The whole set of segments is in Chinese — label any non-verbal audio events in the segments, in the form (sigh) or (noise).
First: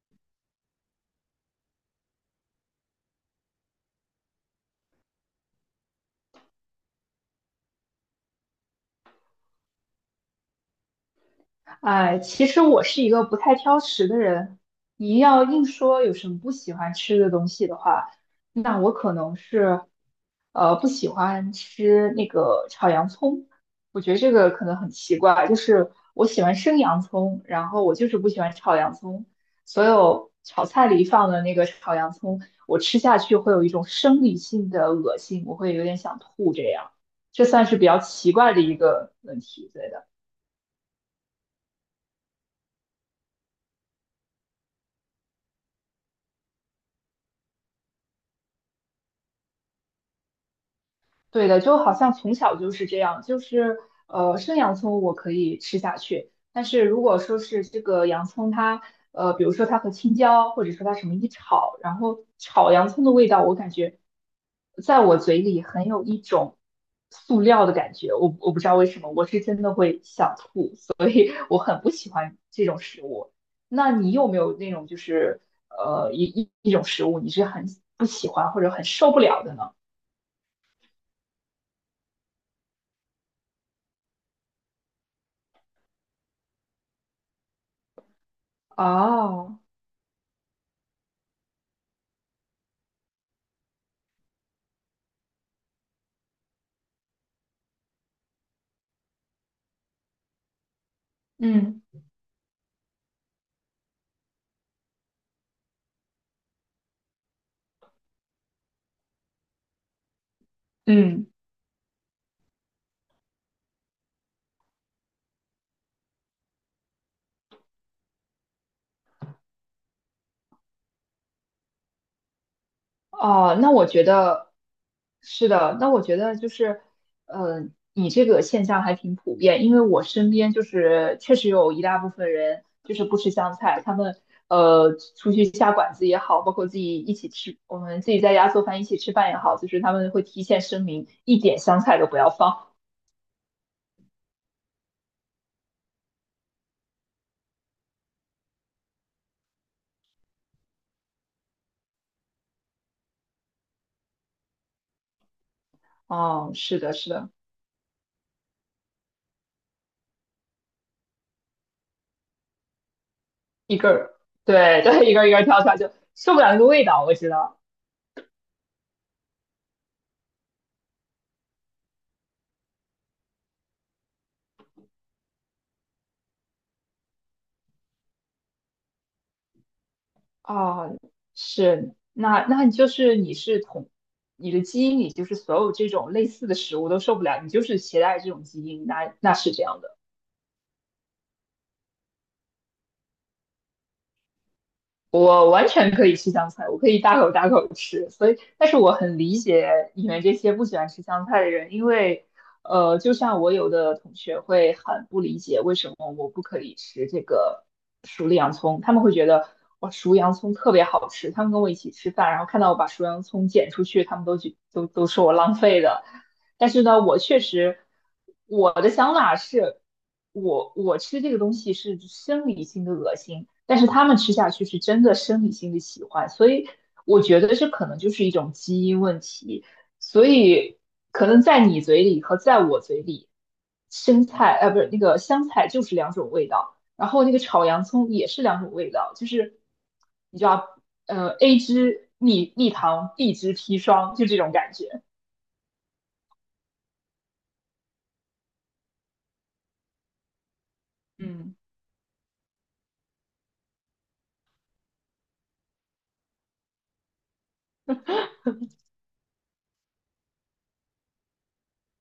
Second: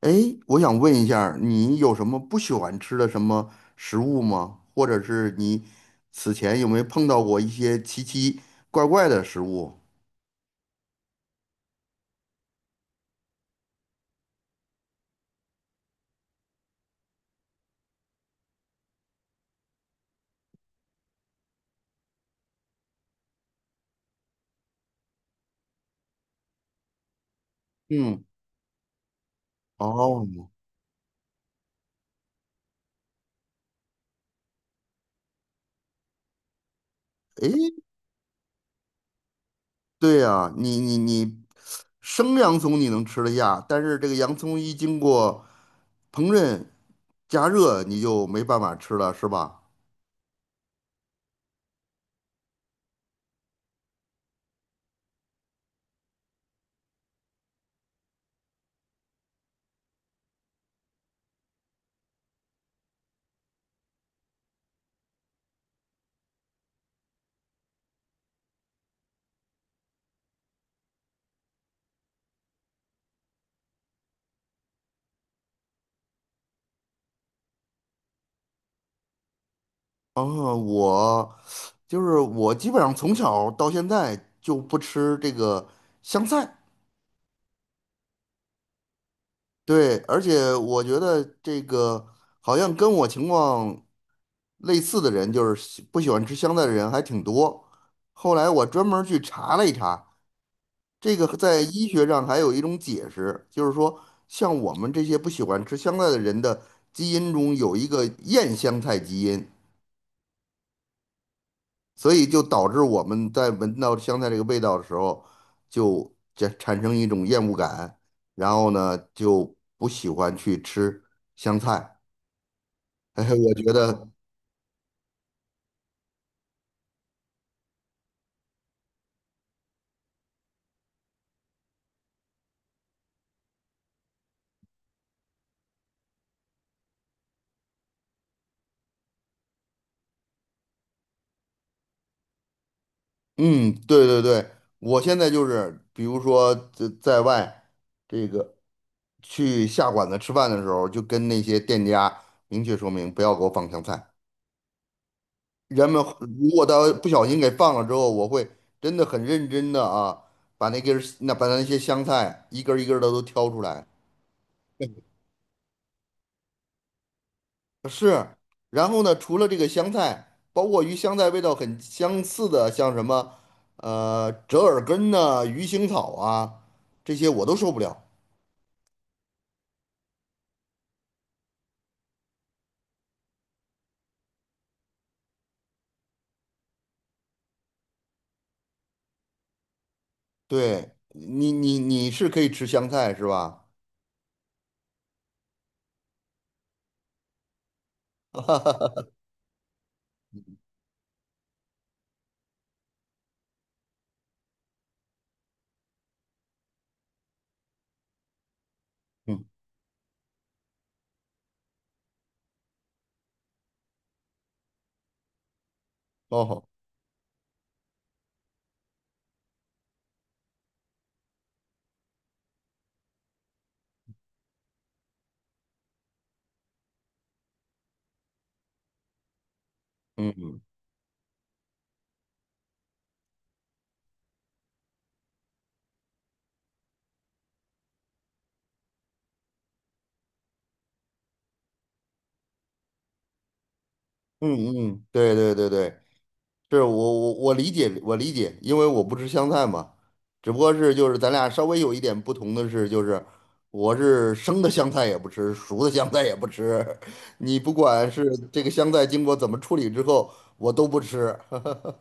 哎，我想问一下儿你有什么不喜欢吃的什么食物吗？或者是你此前有没有碰到过一些奇奇怪怪的食物？哎，其实我是一个不太挑食的人。你要硬说有什么不喜欢吃的东西的话，那我可能是，不喜欢吃那个炒洋葱。我觉得这个可能很奇怪，就是我喜欢生洋葱，然后我就是嗯。不喜欢炒洋葱。所有哦。炒菜里放的那个炒洋葱，我吃下去会有一种生理性的恶心，我会有点想吐这样。这哎，算是比较奇怪的一个问题，对的。对呀，你，生洋葱你能吃得下，但是这个洋葱一经过烹饪加热，你就没办法吃了，是吧？对的，就好像从小就是这样，就是生洋葱我可以吃下去，但是如果说是这个洋葱它，比如说它和青椒，或者说它什么一炒，然后炒洋葱的味道，我感觉在我嘴里很有一种塑料的感觉，我不知道为什么，我是真的会想吐，所以我很不喜欢这种食物。那你有没有那种就是一种食物你是很不喜欢或者很受不了的呢？哦，我就是我基本上从小到现在就不吃这个香菜。哦。对，而且我觉得这个好像跟我情况类似的人，就是喜不喜欢吃香菜的人还挺多。后来我专门儿去查了一查，这个在嗯医学上还有一种解释，就是说像我们这些不喜欢吃香菜的人的基因中有一个厌香菜基因，嗯。所以就导致我们在闻到香菜这个味道的时候，就这产生一种厌恶感，然后呢就不喜欢去吃香菜。哎，我哦，那觉我觉得，得是的，那我觉得就是，呃，你这个现象还挺普遍，因为我身边就是确实有一大部分人就是不吃香菜，他们出去下馆子也好，包括自己一起吃，我们自己在家做饭一起吃饭也好，就是他们会提前声明一点香菜都不要放。嗯，对对对，我现在就是，比如说在外这个去下馆子吃饭的时候，就跟那些店家明确说明，不要给我放香菜。人们如哦，果是他的，不是小的。心给放了之后，我会真的很认真的啊，把那根儿那把那些香菜一根儿一根的都挑出一来。根儿，对对，一根儿一根儿挑出来就受不了那个味道，我知道。是。然后呢，除了这个香菜，包括与香菜味道很相似的，像什么折耳根呐、鱼腥草啊，这些我都受不了。啊，是，那你的基因里就是所有这种类似的食物都受不了，你就是携带这种基因，那那是这样的。对你，你你是可以吃香菜是吧？我完全可以吃香菜，我可以大口大口吃，所以，但是我 (laughs) 很理解你们这些不喜欢吃香菜的人，因为，就像我有的同学会很不理解为什么我不可以吃这个熟的洋葱，他们会觉嗯。得我熟洋葱特别好吃，他们跟我一起吃饭，然后看到我把熟洋葱剪出去，他们都觉都都说我浪费的，哦，但是呢，我确实我的想法是，我吃这个东西是生理性的恶心，但是他们吃下去是真的生理性的喜欢，所以我觉得这可能就是一种基因问题，所嗯嗯以可能在你嘴里和在我嘴里，生菜呃不是那个香菜就是两种味道，然后那个炒洋葱也是两种味道，就是你知道，A 汁蜜蜜糖，B 汁砒霜，就这种感嗯觉。嗯，对对对对，是我理解我理解，因为我不吃香菜嘛，只不过是就是咱俩嗯。稍微有一点不同的是，就是我是生的香菜也不吃，熟的香菜也不吃，(laughs) 你不管是这个香菜经过怎么处理之后，我都不吃。(laughs)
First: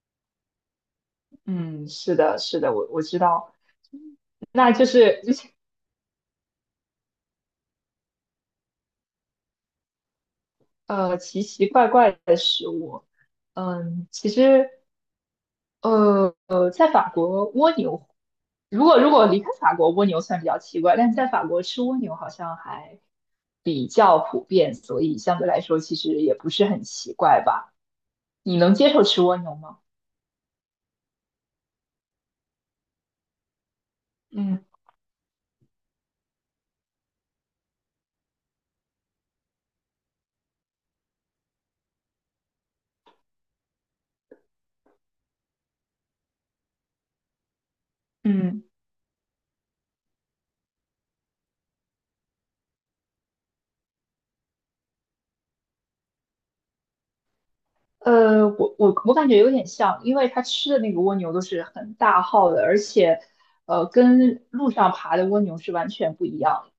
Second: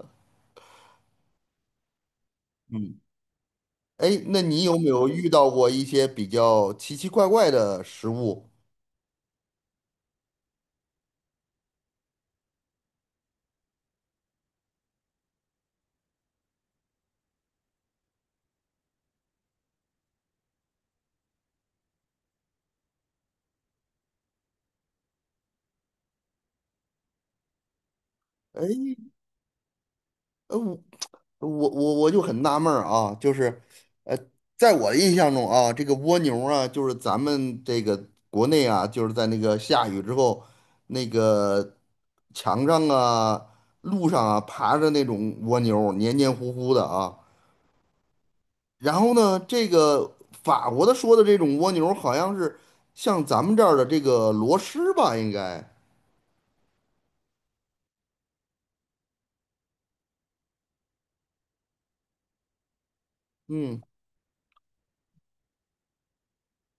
嗯，是的，是的，我嗯。我知道。哎，那你那有就没有是遇就是到过一些比较奇奇怪怪的食物？呃奇奇怪怪的食物，嗯，其实在法国蜗牛，如果离开法国，蜗牛算比较奇怪，但是在法国吃蜗牛好像还比较普遍，所以相对来说其实也不是很奇怪吧？你能哎，接受吃蜗牛吗？呃，我我就很纳闷儿啊，就是。嗯在我的印象中啊，这个蜗牛啊，就是咱们这个国内啊，就是在那个下雨之后，那个墙上啊、路上啊爬着那种蜗牛，黏黏糊糊的啊。嗯。然后呢，这个法国的说的这种蜗牛，好像是像咱们这儿的这个螺蛳吧，应该。我感觉有点像，因为它吃的那个蜗牛都是很大号的，而且，嗯，跟路上爬的蜗牛是完全不一样的。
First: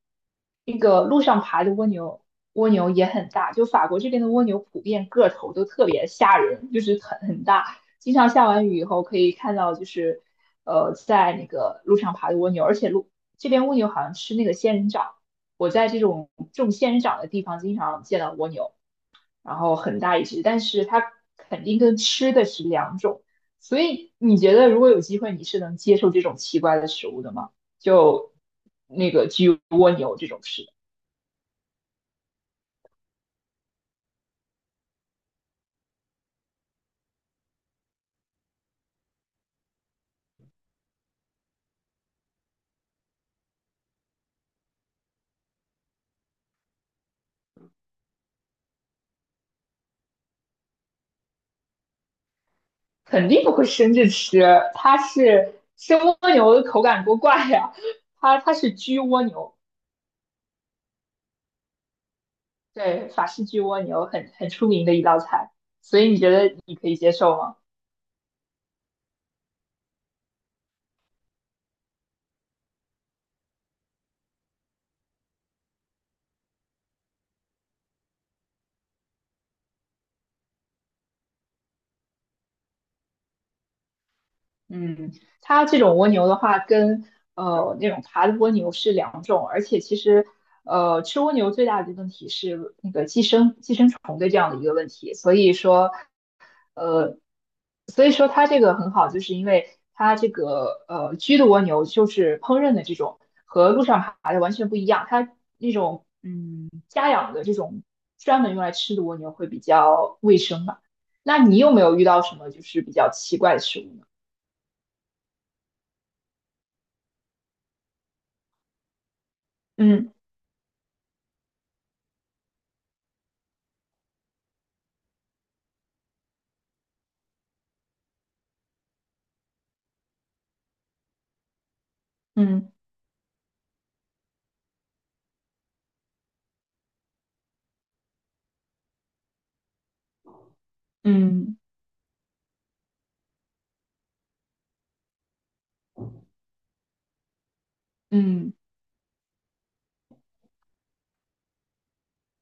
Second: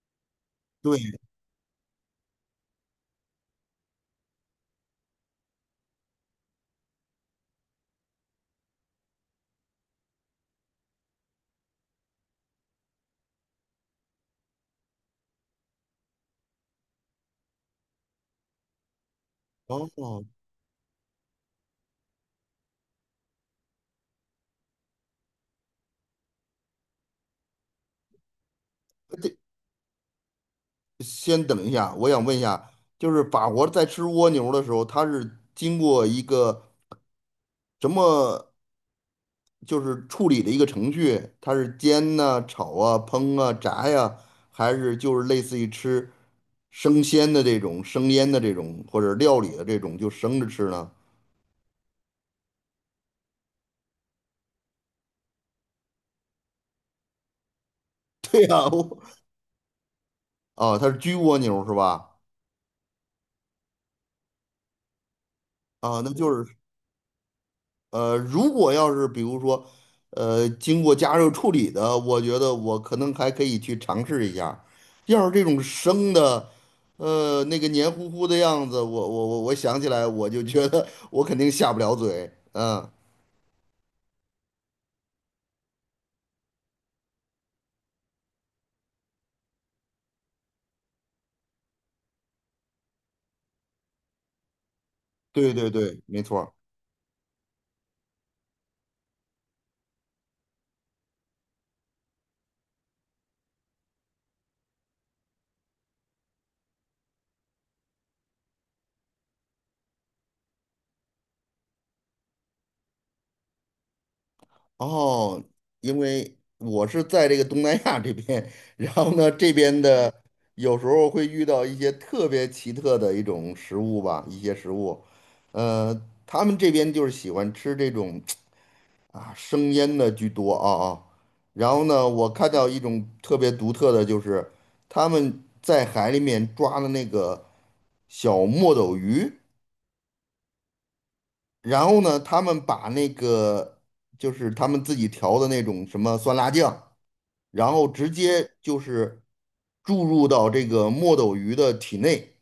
那对。个路上爬的蜗牛，蜗牛也很大，就法国这边的蜗牛普遍个头都特别吓人，就是很大。经常下完雨以后可以看到，就是在那个路上爬的蜗牛，而且路这边蜗牛好像吃那个仙人掌，我在这种种仙人掌的地方经常见到蜗牛。然后很大哦，一只，但是它肯定跟吃的是两种。所以你觉得如果有机会，你是能接受这种奇怪的食物的吗？就那个这焗蜗牛这种吃的，先等一下，我想问一下，就是法国在吃蜗牛的时候，它是经过一个什么就是处理的一个程序，它是煎呐、炒啊、烹啊、炸呀、还是就是类似于吃生鲜的这种、生腌的这种或者料理的这种，就生着吃呢？肯定不会生着吃，它是生蜗牛的口感多怪呀、(laughs) 它对它呀、啊，是焗蜗牛，啊它是焗蜗牛是吧？对，法式焗蜗牛很出名的一道菜，啊，所以那你就觉得是你可以接受吗？如果要是比如说，经过加热处理的，我觉得我可能还可以去尝试一下。要是这种生的，那个黏糊糊的样子，我想起来，我就觉得 (laughs) 我肯定下不了嘴。嗯，嗯，它这种蜗牛的话，跟那种爬的蜗牛是两种，而且其实吃蜗牛最大的问题是那个寄生虫的这样的一个问题，所对以对说对，没错。呃它这个很好，就是因为它这个居的蜗牛就是烹饪的这种和路上爬的完全不一样，它那种嗯家养的这种专门用来吃的蜗牛会比较卫生吧？那你有没有遇到什么就是比较奇怪的食物呢？哦，因为我是在这个东南亚这边，(laughs) 然后呢，这边嗯。的有时候会遇到一些特别奇特的一种食物吧，一些食物，呃，他们这边就是喜欢吃这种 (tsk) 啊生腌的居多啊啊，然后呢，我看到嗯。一种特别独特的就是他们在海里面抓的那个小墨斗鱼，嗯然后呢，他们把那个就是他们自己调的那种什么酸辣酱。然后直接嗯。就是注入到这个墨斗鱼的体内，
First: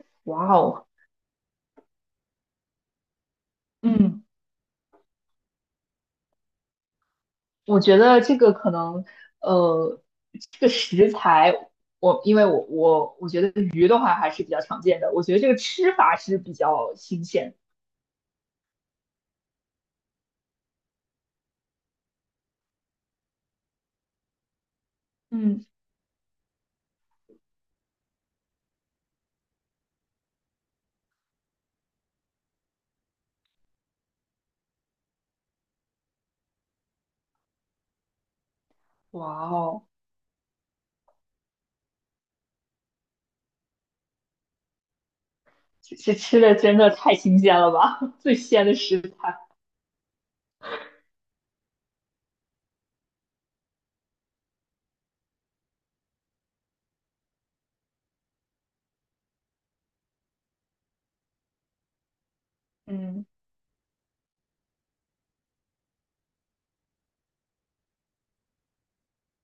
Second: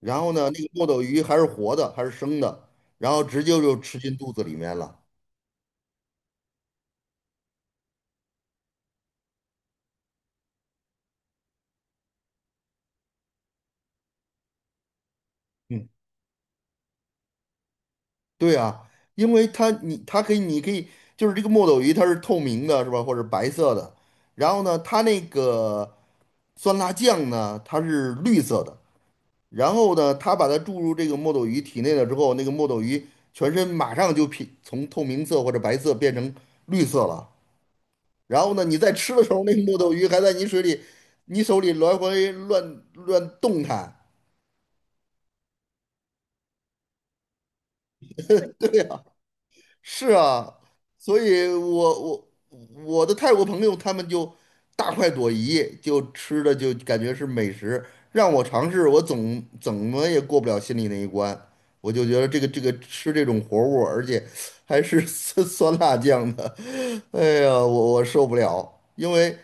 然后呢，哇那个墨哦。斗鱼还是活的，还是生的，然后直接就吃进嗯，肚子里面了。我觉得这个可能，呃，这个食材，因为我觉得鱼的话还是比较常见的，我觉得这个嗯，吃法是比较新鲜。对啊，因为它你它可以你可以就是这个墨斗鱼它是透明的，是吧？或者白色的，然后呢，它那嗯。个酸辣酱呢，它是绿色的。然后呢，它把它注入这个墨斗鱼体内了之后，那个墨斗鱼全身马上就变从透明色或者白色变成绿色了。然后呢，你在吃的哇时候，那木哦。头鱼还在你水里、你手里来回乱动弹，这这吃的真的太新鲜了吧，(laughs) 最鲜的食材。是啊，所以我我的泰国朋友他们就大快朵颐，就吃的就感觉是美食，让我尝试，我总怎么也过不了心里那一关。我就觉得这个吃这嗯种活物，而且还是 (laughs) 酸酸辣酱的，哎呀，我受不了，因为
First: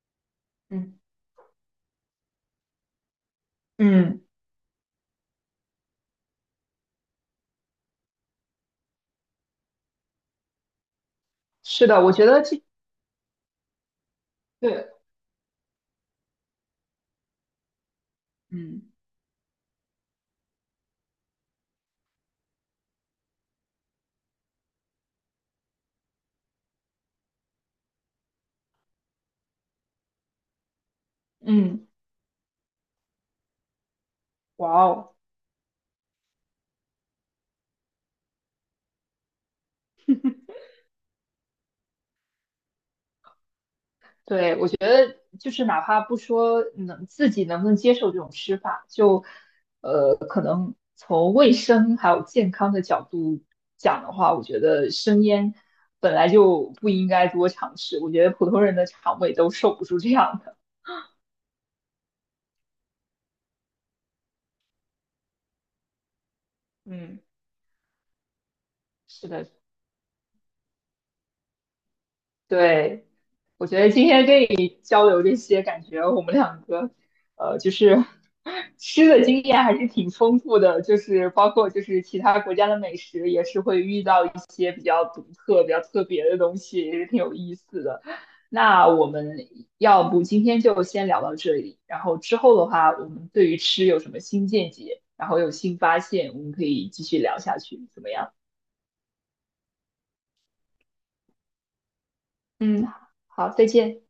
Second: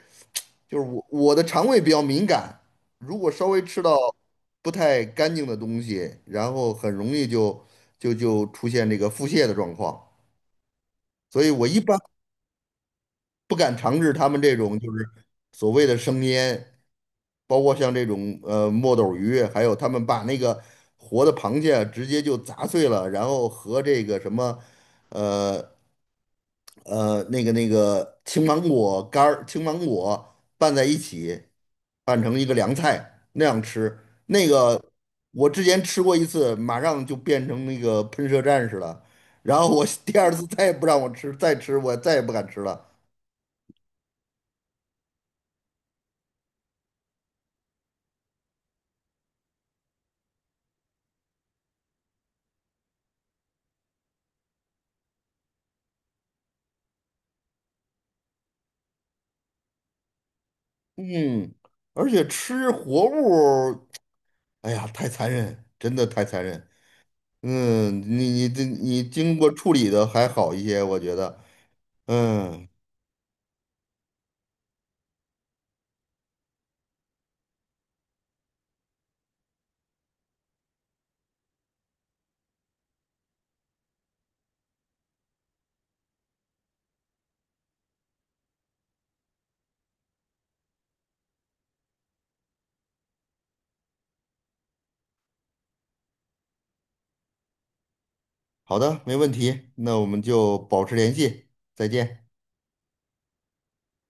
就是嗯我的肠胃比较敏感，如果稍微吃到嗯，不太干净的东西，然后很容易就就出现这个腹泻的状况。所以我一是般的，我觉得这不敢尝试他们这种对。就是所谓的生腌，包括像这种嗯墨斗鱼，还有他们把那个活的螃蟹直接就砸碎了，然后和这个什么呃那个青芒果干儿、青芒果拌在一起，嗯。拌成一个凉菜那样吃。那哇个哦。我之前吃过一次，马上就变成那个喷射战士了。然后我 (laughs) 第二次再也不让我吃，再吃我再也不敢吃了。对，我觉得就是哪怕不说能自己能不能接受这种吃法，就从卫生还有健康的角度讲的话，我觉得生烟本来就不应该多尝试。我觉得普通人的肠胃都受不住这样的。嗯，而且吃活物。哎呀，太残忍，真的太残忍。嗯，嗯，你你这你是经的。过处理的还好一些，我觉得。嗯，对，我觉得今天跟你交流这些，感觉我们两个，就是 (laughs) 吃的经验还是挺丰富的，就是包括就是其他国家的美食，也是会遇到一些比较独特、比较特别的东西，也是挺有意思的。那我们要不今天就先聊到这里，然后之后的话，我们对于吃有什么新见解，然后有新发现，我们可以继续聊下去，怎么样？好的，没问题，那我们就保持联系，再见。嗯，好，再见。